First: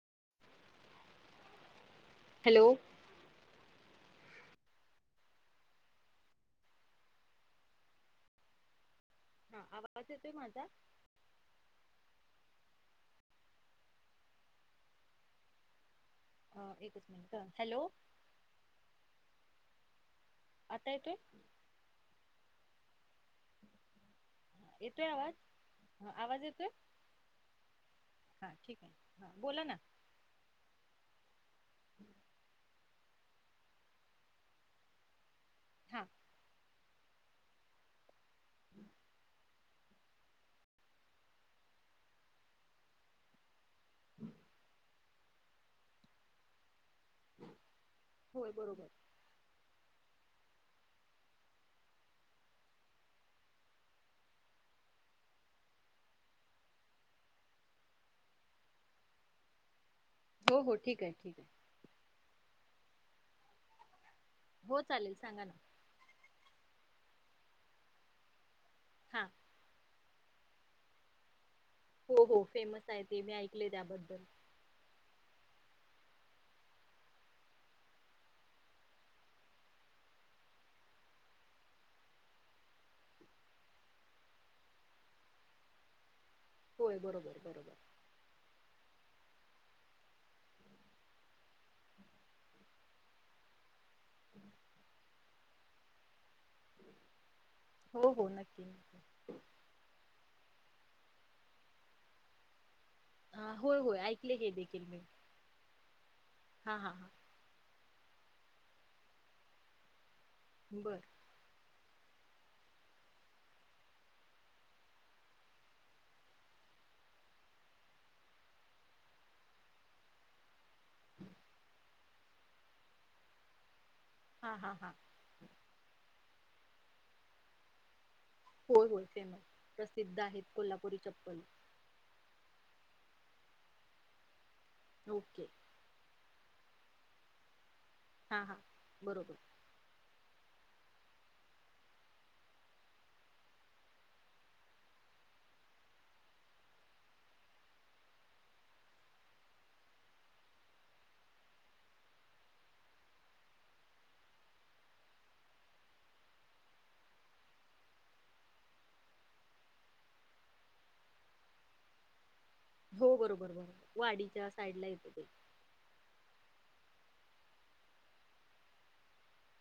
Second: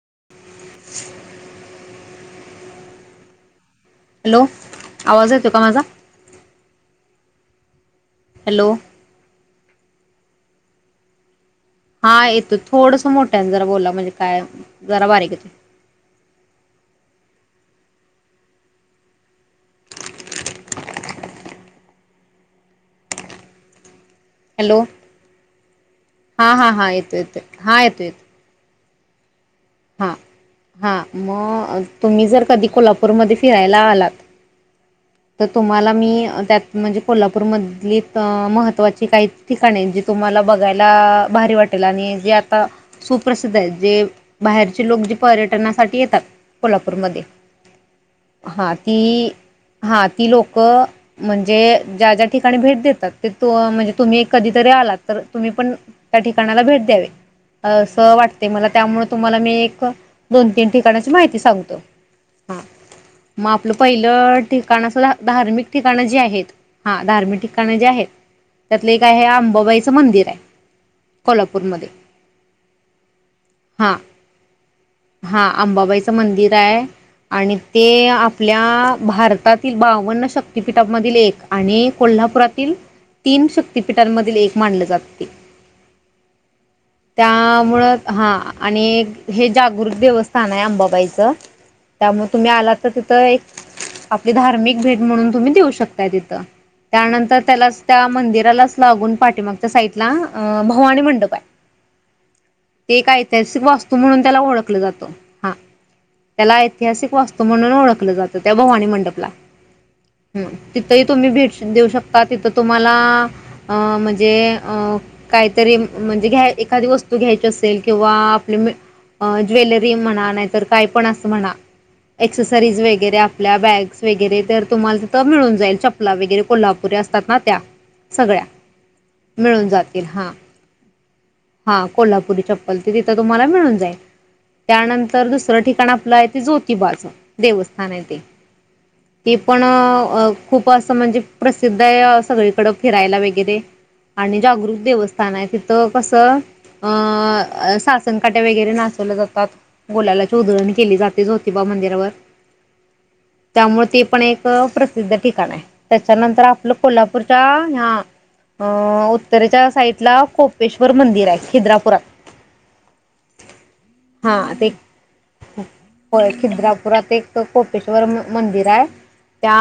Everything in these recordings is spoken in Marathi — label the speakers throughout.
Speaker 1: [inaudible]
Speaker 2: हॅलो
Speaker 1: हॅलो आवाज येतो का माझा? [inaudible] हॅलो
Speaker 2: हा आवाज येतोय माझा
Speaker 1: हा येतो थोडस मोठ्यान जरा बोला म्हणजे काय? जरा बारीक येतोय.
Speaker 2: अ एकच मिनिट हॅलो आता येतोय
Speaker 1: हॅलो
Speaker 2: येतोय आवाज आवाज
Speaker 1: हा
Speaker 2: येतोय
Speaker 1: हा हा येतो, येतो हा येतो येतोय
Speaker 2: हा ठीक आहे बोला ना
Speaker 1: हां हां मगं तुम्ही जर कधी कोल्हापूरमध्ये फिरायला आलात. तर तुम्हाला
Speaker 2: हा
Speaker 1: मी त्यात म्हणजे कोल्हापूरमधली अं महत्त्वाची काही ठिकाणे जे तुम्हाला बघायला भारी वाटेल आणि जे आता सुप्रसिद्ध आहेत. जे बाहेरचे लोक जे पर्यटनासाठी येतात कोल्हा पूर मध्ये
Speaker 2: होय
Speaker 1: हां
Speaker 2: बरोबर
Speaker 1: ती हा ती लोक म्हणजे ज्या ज्या ठिकाणी भेट देतात ते तु म्हणजे तुम्ही कधीतरी आलात तर तुम्ही पण त्या ठिकाणाला भेट द्यावे असं वाटते मला त्यामुळे तुम्हाला मी एक दोन
Speaker 2: हो
Speaker 1: तीन
Speaker 2: हो ठीक
Speaker 1: ठिकाणाची
Speaker 2: आहे
Speaker 1: माहिती
Speaker 2: ठीक आहे
Speaker 1: सांगतो हा म आपलं पहिलं
Speaker 2: हो
Speaker 1: ठिकाण असं धा
Speaker 2: चालेल सांगा ना
Speaker 1: धार्मिक ठिकाण जी आहेत हां धार्मिक ठिकाण जे आहेत. त्यातलं एक
Speaker 2: हा
Speaker 1: आहे आंबाबाईचं मंदिर कोल्हा
Speaker 2: हो हो फेमस आहे ते मी ऐकलय त्याबद्दल
Speaker 1: आंबाबाईचं मंदिर आहे आणि ते आपल्या भारत तातील बावन्न शक्तीपीठांमधील एक आणि कोल्हापुरातील तीन शक्तीपीठांमधील एक मानलं जातं ते
Speaker 2: होय बरोबर बरोबर
Speaker 1: त्यामुळं हां आणि हे जागरूक देवस्थान आहे अंबाबाईचं त्यामुळ तुम्ही आलात तर तिथं एक आपली धार्मिक भेट म्हणून तुम्ही देऊ शकताय तिथं त्यानंतर त्यालाचं त्या
Speaker 2: हो हो नक्की
Speaker 1: मंदिरालाचं
Speaker 2: नक्की
Speaker 1: लागून पाठीमागच्या साईटला अं भवानी मंडप आहे. ते एक
Speaker 2: हा
Speaker 1: ऐतिहासिक
Speaker 2: होय
Speaker 1: वास्तू
Speaker 2: होय
Speaker 1: म्हणून
Speaker 2: ऐकले
Speaker 1: त्याला
Speaker 2: हे
Speaker 1: ओळखलं
Speaker 2: देखील मी
Speaker 1: जातं हां त्याला
Speaker 2: हा हा हा
Speaker 1: ऐतिहासिक वास्तू म्हणून ओळखलं जातं त्या भवानी मन [inaudible] हं
Speaker 2: बर
Speaker 1: तिथंही तुम्ही भेट देऊ शक ता तिथं तुम्हाला अं म्हणजे अं काहीतरी म्हणजे घ्या एखादी वस्तू घ्यायची असेल किंवा आपली ज्वेलरी म्हणा नाहीतर काय पण अस म्हणा एक्सेसरीज वगैरे आपल्या बॅग्स वगैरे
Speaker 2: हा
Speaker 1: तर
Speaker 2: हा हा
Speaker 1: तुम्हाला तिथं मिळून जाईल चपला वगैरे कोल्हा पुरी असतात ना त्या सगळ्या
Speaker 2: होय होय फेमस
Speaker 1: मिळून जातील
Speaker 2: प्रसिद्ध
Speaker 1: हां
Speaker 2: आहेत कोल्हापुरी चप्पल
Speaker 1: हां कोल्हापुरी चप्पल ते तिथ तुम्हाला मिळून जाईल. त्यानंतर
Speaker 2: ओके
Speaker 1: दुसरं ठिकाण आपलंय ते जोत तिबाच देवस्थ हां नाय ते
Speaker 2: हा हा
Speaker 1: ते
Speaker 2: बरोबर
Speaker 1: पण अ खूप असं म्हणजे प्रसिद्ध आहे सगळीकड फिरायला वगैरे आणि जागरूक देवस्थान आहे तिथं कस अ सासनकाट्या वगैरे नाचवल्या जातात गुलालाची उधळणी केली जाते जोतिबा मंदिर वर त्यामुळे ते पण एक प्रसिद्ध ठिकाण आहे. त्याच्यानंतर आपलं कोल्हापूरच्या ह्या अं उत्तरेच्या साईडला कोपेश्वर मंदिर आहे खिद्रापुरात
Speaker 2: हो बरोबर बरोबर
Speaker 1: हा
Speaker 2: वाडीच्या
Speaker 1: ते
Speaker 2: साईडला येते ते
Speaker 1: होय खिद्रापुरात एक कोपेश्वर म मंदिर आहे त्या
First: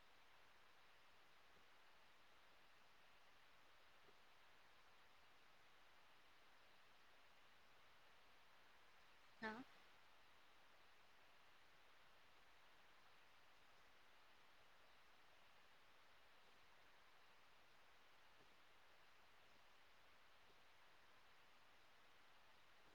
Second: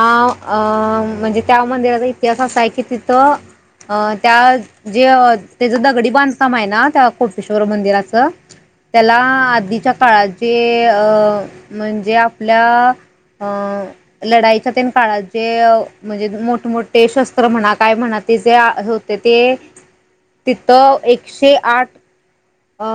Speaker 1: अं म्हणजे त्या मंदिराचा इतिहास असा आहे की तिथं अ त्या जे त्याचं दगडी बांधकाम आहे ना त्या कोटेश्वर मंदिराचं त्याला
Speaker 2: हा
Speaker 1: आधीच्या काळात ते अ म्हणजे आपल्या अ लढाईच्या तेन काळात जे म्हणजे मोठमोठे शस्त्र म्हणा काय म्हणा ते जे होते ते तिथं एकशे आठ अ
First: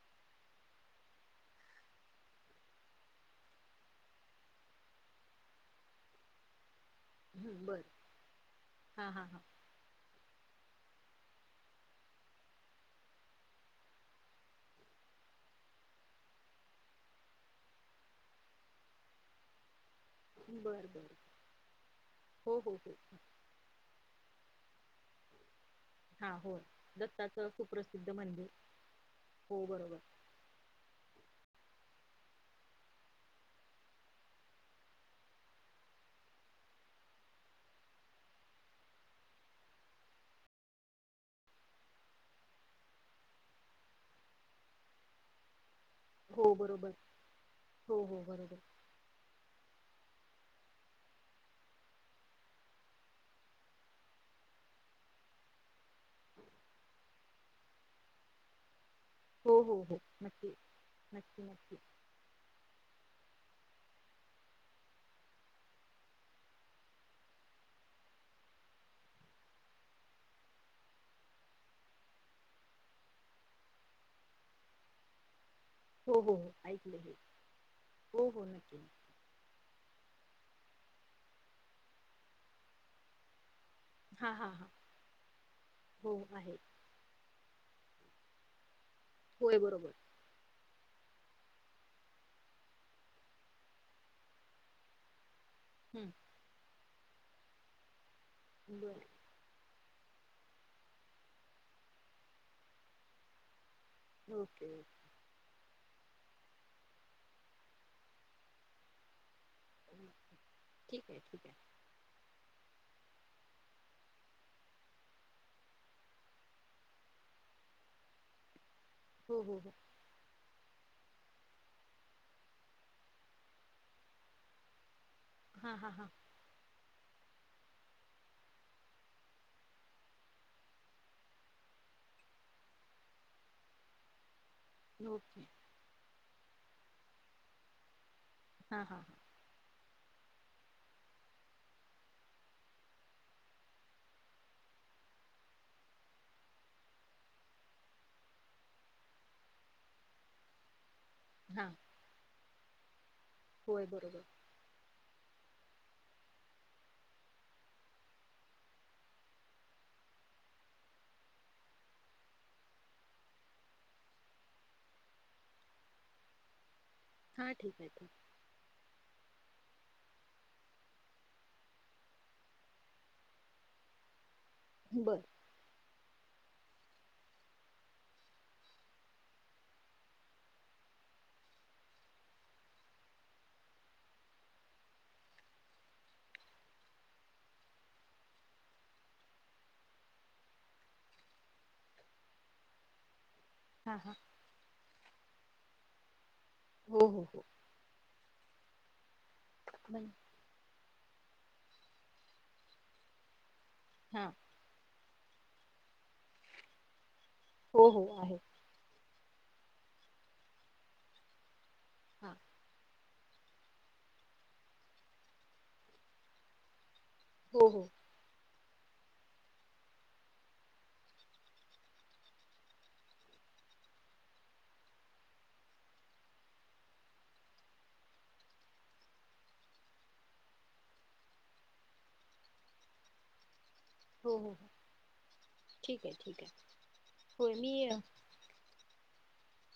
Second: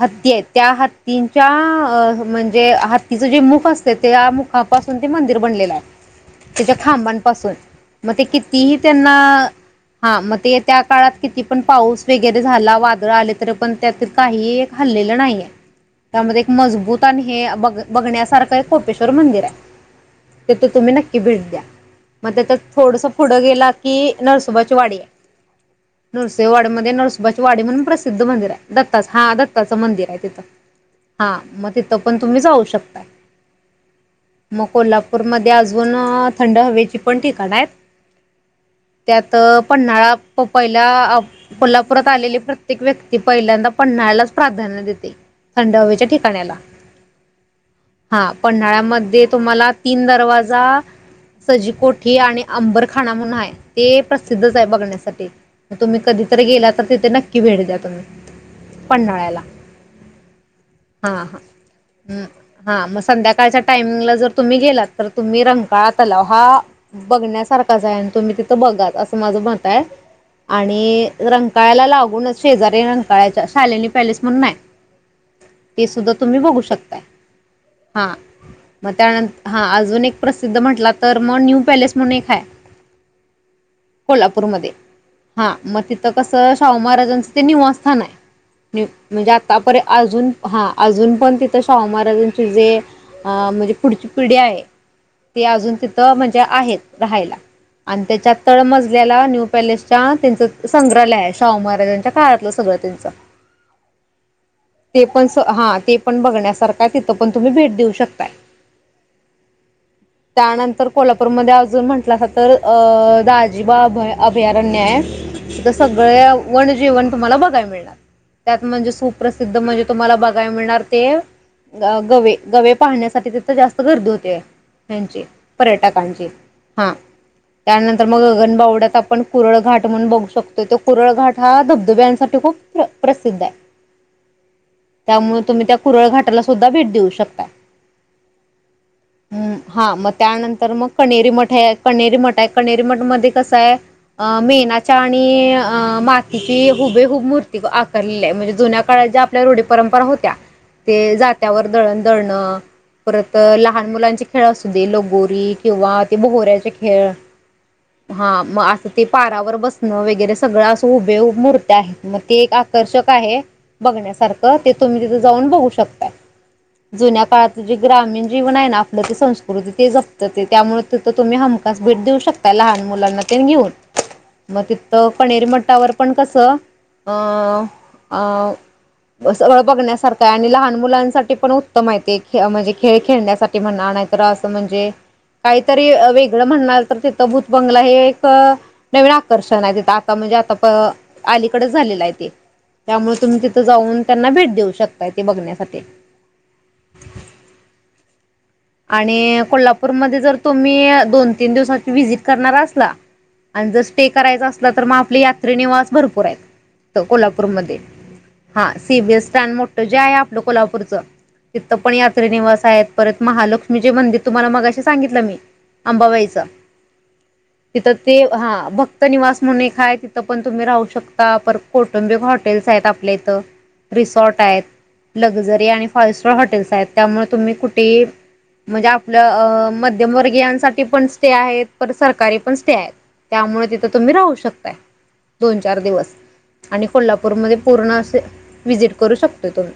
Speaker 1: हत्ती आहेत त्या हत्तींच्या अ म्हणजे हत्तीचं जे मुख असत त्या मुखापासून ते मंदिर बनलेलं आहे त्याच्या खांबांपासून
Speaker 2: हं बरं
Speaker 1: मग ते कितीही
Speaker 2: हां
Speaker 1: त्यांना
Speaker 2: हां हां
Speaker 1: हा मग ते त्या काळात किती पण पाऊस वगैरे झाला वादळ आले तर पण त्यातील काहीही एक हल्लेलं नाहीये त्यामध्ये एक मजबूत आणि हे ब बघण्यासारखं एक कोपेश्वर मंदिर आहे. तेथे
Speaker 2: बरं
Speaker 1: तुम्ही
Speaker 2: बरं
Speaker 1: नक्की भेट द्या मग तेथ
Speaker 2: हो हो हो
Speaker 1: थोडस पुढं गेला की नरसोबा ची वाडी
Speaker 2: हां हो
Speaker 1: नृसिंहवाडी मध्ये नरसोबाची
Speaker 2: दत्ताचं
Speaker 1: वाडी म्हणून
Speaker 2: सुप्रसिद्ध
Speaker 1: प्रसिद्ध मंदिर हाय. दत्ताच हा
Speaker 2: हो
Speaker 1: दत्ताचं
Speaker 2: बरोबर
Speaker 1: मंदिर आहे तिथं हा मग तिथ तर पण तुम्ही जाऊ शकताय मग कोल्हापूरमध्ये अजून थंड हवेची पण ठिकाण आहेत त्यात पन्हाळा पहिल्या कोल्हापुरात आलेली प्रत्येक व्यक्ती पहिल्यांदा पन्हाळ्यालाच प्राधान्य देते थंड हवेचे त्या
Speaker 2: हो
Speaker 1: ठिकाण्याला
Speaker 2: बरोबर हो हो
Speaker 1: हा
Speaker 2: बरोबर
Speaker 1: पन्हाळ्यामध्ये तुम्हाला तीन दरवाजे जा सजी कोठी आणि अंबरखाना म्हणून आहे ते प्रसिद्धच आहे बघण्यासाठी तर तुम्ही कधीतरी गेला तर तिथे नक्की भेट द्या तुम्ही पन्हाळ्याला.
Speaker 2: हो हो हो नक्की
Speaker 1: हा हा
Speaker 2: नक्की नक्की
Speaker 1: हम्म मग संध्याका काळच्या टाइमिंगला जर तुम्ही गेलात तर तुम्ही रंकाळा तलाव हा बघण्यासारखाच आहे आणि तुम्ही तिथं बघाचं असं माझं मत आहे आणि रंंगकाळला लागूनच शेजारी - - कळायच्या शालेिनी पॅलेस म्हणून हाय. ते सुद्धा
Speaker 2: हो हो
Speaker 1: तुम्ही
Speaker 2: हो
Speaker 1: बघू शकताय
Speaker 2: ऐकलं हे
Speaker 1: हा
Speaker 2: हो हो नक्की
Speaker 1: मग त्यानंतर हा अजून एक प्रसिद्ध म्हटला तर मग न्यू पॅलेस म्हणून एक आहे.
Speaker 2: हां हां हां
Speaker 1: कोल्हापूरमध्ये हा मग तिथ
Speaker 2: हो
Speaker 1: कसं
Speaker 2: आहे
Speaker 1: शाहू महाराजांचं ते निवास - - [unintelligible] म्हणजे
Speaker 2: होय
Speaker 1: आतापर्य
Speaker 2: बरोबर
Speaker 1: अजून हा अजून पण तिथं शाहू महाराजांची जे अ म्हणजे पुढची पिढी आहे. ते अजून
Speaker 2: हं
Speaker 1: तिथं म्हणजे आहेत. राहायला अन त्याच्या
Speaker 2: बरं
Speaker 1: तळमजल्याला न्यू पॅलेस त्यांचं संग्रहालय आहे शाहू महाराजांच्या काळातलं सगळ त्यांचा
Speaker 2: ओके
Speaker 1: ते पण स. हा ते पण बघण्यासारखा हाय तिथं पण तुम्ही भेट देऊ शकताय.
Speaker 2: ओके
Speaker 1: त्यानंतर
Speaker 2: ठीक आहे ठीक
Speaker 1: कोल्हापूरमध्ये
Speaker 2: आहे
Speaker 1: अजून म्हंटलासा तर अं.. दाजीबा अभ अभयारण्य हाय, तिथं सगळ्या वन जीवन तुम्हाला बघाय मिळल. मिळणार तत म्हणजे
Speaker 2: हो
Speaker 1: सुप्रसिद्ध
Speaker 2: हो हो
Speaker 1: म्हंजे, तुम्हांला बगाय मिळणार. ते गवे, गवे पाहण्यासाठी तिथं जास्त गर्दी होतिया. ह्यांचे
Speaker 2: हां हां हां
Speaker 1: पर्यटकांचे, हा. त्यानंतर मग, गगन बावड्यात आपण कुरळ घाट म्हनुन बघू शकतो, तो कुरळ घाट हा धबधब्यांसाठी खूप प्र प्रसिद्ध हाय. त्यामुळे
Speaker 2: ओके
Speaker 1: तुम्ही त्या कुरळ घाटाला सुद्धा भेट देऊ शकताय.
Speaker 2: हा. हा.
Speaker 1: त्यानंतर मग कणेरी मठ हाय, कणेरी मठ हाय, कणेरी मठमध्ये कस हाय? अ मेणाच्या आणि अ मातीची हुबेहूब मूर ती आकारलेली हाय म्हणजे जुन्या काळात ज्या आपल्या रूढी, परंपरा होत्या ते जात्यावर
Speaker 2: हां
Speaker 1: दळण-दळण. परत अं
Speaker 2: होय
Speaker 1: लहान
Speaker 2: बरोबर
Speaker 1: मुलांचे खेळ असूदे लगोरी किंवा ते बोहऱ्याचे खेळ. हा, मं आता ते परावर बसणं वैगरे सगळं असं हुबेहूब मुर्त्या आहेत मं. ते एक आकर्षक आहे. बघण्यासारखं, ते तुम्ही तिथं जाऊन बघू शकताय. जुन्या
Speaker 2: हां
Speaker 1: काळातलं जे
Speaker 2: ठीक आहे ठीक
Speaker 1: ग्रामीण जीवन आहे ना आपल ते संस्कृत. तिथं जपत ते, त्यामुळे तिथं तुम्ही हमखास भेट देऊ शकताय लहान मुलांना तेन घेऊन. मं तिथं,
Speaker 2: बरं
Speaker 1: कणेरी मठावर पण कस? अं.. अं.. सगळं बघण्यासारखं आहे, आणि लहान मुलांसाठी पण उत्तम आहे ते, म्हणजे खेळ खेळण्यासाठी म्हणा, नाहीतर असं म्हणजे कायतरी वेगळं म्हणणार पण तिथं भूतबंगला हे एका नवीन आकर्षण आहे तिथं आता म्हणजे आता पं.. अलीकडंच. झालेलं हाय ते, त्यामुळे तुम्ही तिथ. तिथं
Speaker 2: हां
Speaker 1: जाऊन
Speaker 2: हां
Speaker 1: त्यांना भेट देऊ शकताय. ते बघण्यासाठी.
Speaker 2: हो, हो.
Speaker 1: आणि
Speaker 2: म्हण
Speaker 1: कोल्हापूरमध्ये जर तुम्ही.... दोन तीन दिवसाची व्हिजिट करणार असला. आणि जर स्टे
Speaker 2: हां
Speaker 1: करायचा असला तर मग. आपली यात्री निवास भरपूर आहेत. तं कोल्हापूरमध्ये.
Speaker 2: हो हो आहे
Speaker 1: हा. C B S. स्टॅन्ड मोठं जे आहे आपल कोल्हापूरच. तिथं पण यात्री
Speaker 2: हां
Speaker 1: निवास आहेत. परत महालक्ष्मीचे मंदिर तुम्हाला मगाशी सांगितलं मी अंबाबाईच.
Speaker 2: हो हो
Speaker 1: ईथ ते हा. भक्तनिवास म्हणून एक हाय तिथं पण तुम्ही राहू शकता, परत कौटुंबिक हॉटेल्स आहेत, आपले इथं रिसॉर्ट आहेत, लक्झरी आणि फाईव्ह स्टार हॉटेल्स आहेत, त्यामुळे तुम्ही कुठेही म्हणजे आपलं मध्यमवर्गीयांसाठी पण स्टे आहेत. परत सरकारी पण स्टे आहेत, त्यामुळे. तर तुम्ही राहू
Speaker 2: हो हो हो
Speaker 1: शकताय दोन चार
Speaker 2: ठीक आहे
Speaker 1: दिवस
Speaker 2: ठीक आहे
Speaker 1: आणि
Speaker 2: होय
Speaker 1: कोल्हापूरमध्ये
Speaker 2: मी
Speaker 1: पूर्ण असे व्हिजिट करू शकता. येथून.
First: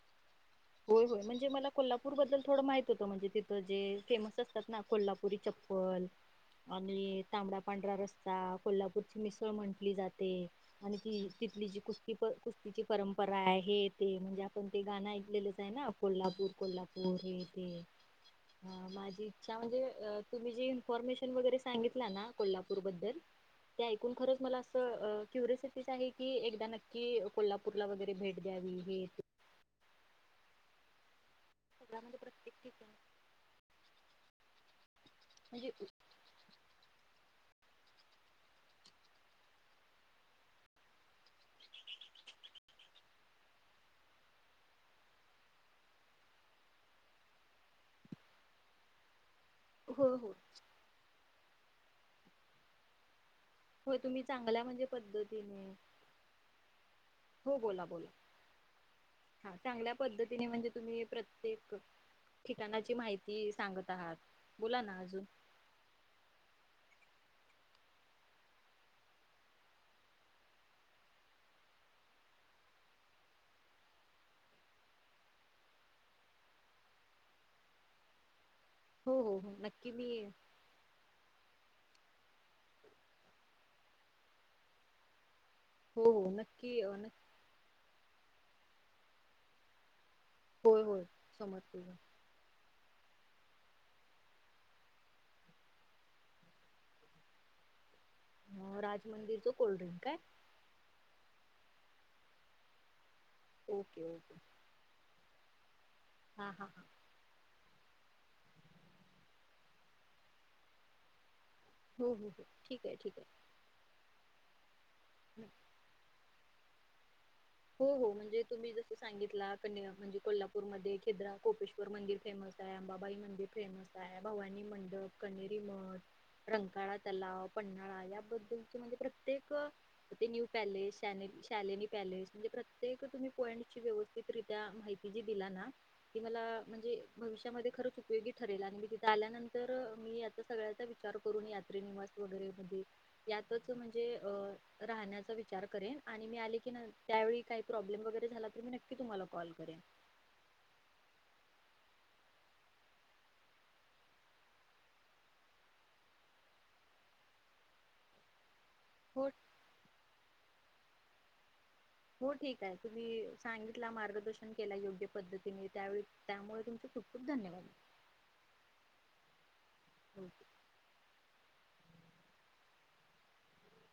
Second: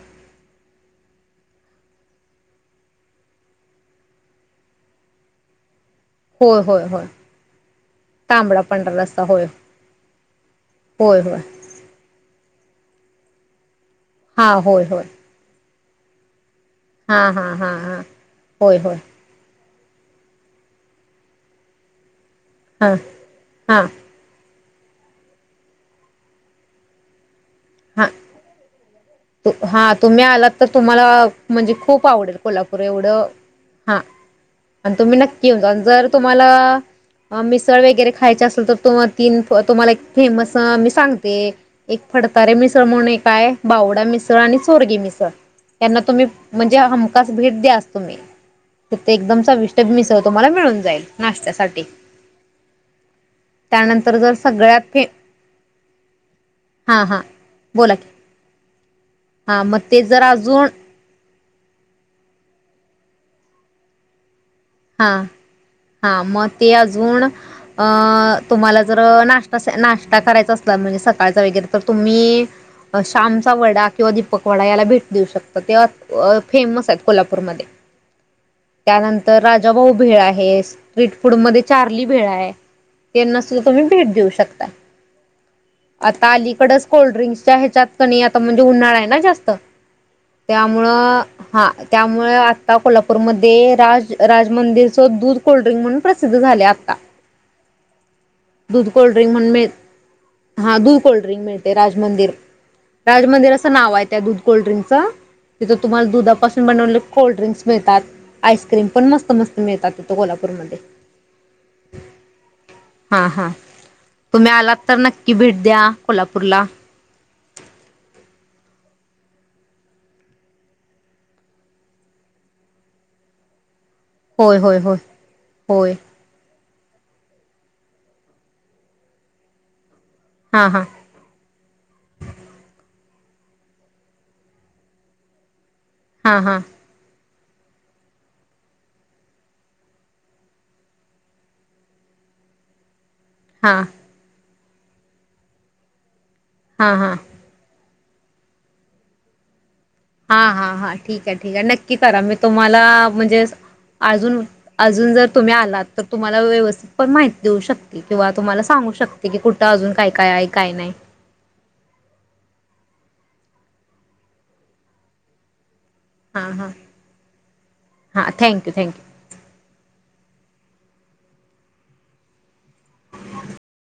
Speaker 2: होय होय म्हणजे मला कोल्हापूर बद्दल थोडं माहित होतं म्हणजे तिथं जे फेमस असतात ना कोल्हापुरी चप पल
Speaker 1: होय होय होय
Speaker 2: आणि तांबडा पांढरा रस्सा
Speaker 1: तांबडा पांढरा
Speaker 2: कोल्हापूरची
Speaker 1: रस्सा होय
Speaker 2: मिसळ म्हंटली जाते आणि
Speaker 1: होय
Speaker 2: ती
Speaker 1: होय
Speaker 2: तिथली जी कुस्ती प कुस्तीची परंप परा आहेत ते म्हणजे
Speaker 1: हा
Speaker 2: आपण ते
Speaker 1: होय होय
Speaker 2: गाण ऐकलेलं. ना कोल्हापूर कोल्हापूर
Speaker 1: हा
Speaker 2: हे
Speaker 1: हा
Speaker 2: ते
Speaker 1: हा हा होय होय
Speaker 2: माझी म्हणजे तुम्ही जी इन्फॉर्मेशन वगैरे सांगितला ना. कोल्हापूर
Speaker 1: हा
Speaker 2: बद्दल
Speaker 1: हा
Speaker 2: ते ऐकून खरंच मला अस क्युरिसिटीच आहे की एकदा नक्की कोल्हापूरला
Speaker 1: हा
Speaker 2: वगैरे भेट द्यावी हे.
Speaker 1: हा तुम्ही आलात तर तुम्हाला म्हणजे
Speaker 2: सगळ
Speaker 1: खूप आवडेल
Speaker 2: प्रत्येक
Speaker 1: कोल्हापूर
Speaker 2: ठिकाण
Speaker 1: एवढं हा आण तुम्ही नक्की येऊन
Speaker 2: म्हणजे
Speaker 1: जा जर तुम्हाला. मिसळ वगैरे खायचे असेल तर तु तीन तुम्हाला एक फेमस मी सांगते एक फडतारे मिसळ म्हणून काय बावड मिसळ आणि सुर्गी मिसळ यांना तुम्ही म्हणजे हमखास भेट द्याच तुम्ही तिथं एकदम चविष्ट
Speaker 2: हो
Speaker 1: मिसळ
Speaker 2: हो
Speaker 1: तुम्हाला मिळून जाईल नाशत्या [unintelligible]
Speaker 2: हो तुम्ही चांगल्या म्हणजे पद्धतीने
Speaker 1: हां हां
Speaker 2: हो बोला बोला. हा
Speaker 1: हां मग
Speaker 2: चांगल्या
Speaker 1: ते जर
Speaker 2: पद्धतीने
Speaker 1: अजून
Speaker 2: म्हणजे तुम्ही प्रत्येक ठिकाणाची माहिती सांगत आहात. बोला ना
Speaker 1: हा
Speaker 2: अजून
Speaker 1: हा म ते आज अजून अं तुम्हाला जर नाश् नाश्ता करायचा असला म्हणजे सकाळचा वगैरे तर तुम्ही श्यामचा वडा किंवा दीपक वडा याला भेट देऊ शकता ते फेमस आहेत कोल्हापूरमध्ये
Speaker 2: हो
Speaker 1: त्यानंत
Speaker 2: हो
Speaker 1: तर
Speaker 2: हो नक्की
Speaker 1: राजाभाऊ
Speaker 2: मी
Speaker 1: भेळ आहे स्ट्रीट फूड मध्ये. चारली भेळ आहे त्यांना सुद्धा तुम्ही भेट देऊ शकता.
Speaker 2: हो हो
Speaker 1: आता
Speaker 2: नक्की
Speaker 1: अलीकडच
Speaker 2: अ, नक्की
Speaker 1: कोल्ड्रिंक्सच्या ह्याच्यात पण यात म्हणजे उन्हाळाय न जास्त.
Speaker 2: होय होय
Speaker 1: त्यामुळं हा
Speaker 2: समजते
Speaker 1: त्यामुळे ता कोल्हापूरमध्ये राज राज मंदिरच दूध कोल्ड्रिंक म्हणून प्रसिद्ध झाले आता.
Speaker 2: अ,
Speaker 1: दूध
Speaker 2: राज
Speaker 1: कोल्ड्रिंक म्हणून
Speaker 2: मंदिरचं
Speaker 1: मिळ
Speaker 2: कोल्ड्रिंक काय
Speaker 1: हा दूध कोल्ड्रिंक मिळ- ते राजमंदिर. राज मंदिर असं नाव आहे
Speaker 2: ओके
Speaker 1: त्या
Speaker 2: ओके
Speaker 1: दूध कोल्ड्रिंकचं. तिथून तुम्हाला
Speaker 2: हा हा
Speaker 1: दुधापासून
Speaker 2: हां
Speaker 1: बनवलेले कोल्ड्रिंक्स मिळतात. आईसक्रीम, पण मस्त-मस्त मिळतात तिथं कोल्हापूरमध्ये.
Speaker 2: हो हो ठीक हाय ठीक हाय.
Speaker 1: हा हा तुम्ही आलात तर नक्की भेट द्या कोल्हापूरला.
Speaker 2: हो हो म्हणजे तुम्ही जस सांगितला कन्या म्हणजे कोल्हापूरमध्ये खीद्रा कोपेश्वर मंदिर फेमस हाय, अंबाबाई मंदिर फेमस हाय. आई
Speaker 1: होय
Speaker 2: भवानी
Speaker 1: होय होय
Speaker 2: मंडप, कनेरी
Speaker 1: होय
Speaker 2: मठ रंकाळा तलाव, पन्हाळा याबद्दलचे म्हणजे प्रत्येक अ ते न्यू
Speaker 1: हां हां
Speaker 2: पॅलेस, शा शालेिनी पॅलेस, ते तुम्ही पॉईंटची व्यवस्थितरित्या माहिती जी दिला ना ती
Speaker 1: हां
Speaker 2: मला
Speaker 1: हां
Speaker 2: म्हणजे भविष्यामध्ये खरच उपयोगी ठरेल आणि मी तिथे आल्यानंतर मी आता सगळ्याचा विचार करून यात्रे निवास वगैरे - यातच
Speaker 1: हां
Speaker 2: म्हणजे अ राहण्याचा विचार करेन आणि मी आली की न
Speaker 1: हां हां
Speaker 2: प्रॉब्लेम वगैरे झाला तर मी नक्की तुमला कॉल करेन.
Speaker 1: हा हा हा ठीक आहे ठीक आहे, नक्की करा मी तुम्हाला म्हणजे अजून अजून जर तुम्ही आलात तर तुम्हाला व्यवस्थित पण माहिती देऊ शकते, किंवा तुम्हाला सांगू शकते
Speaker 2: हो
Speaker 1: की कुठ अजून काय? काय आहे, काय नाई.
Speaker 2: हो ठीक हाय. तुम्ही सांगितला मार्गदर्शन केला योग्य पद्धतीने त्यावेळी
Speaker 1: हां
Speaker 2: त्यामुळे
Speaker 1: हां
Speaker 2: तुमचे खूप-खूप धन्यवाद.
Speaker 1: हां थँक्यू थँक्यू
Speaker 2: [inaudible]
Speaker 1: [unintelligible]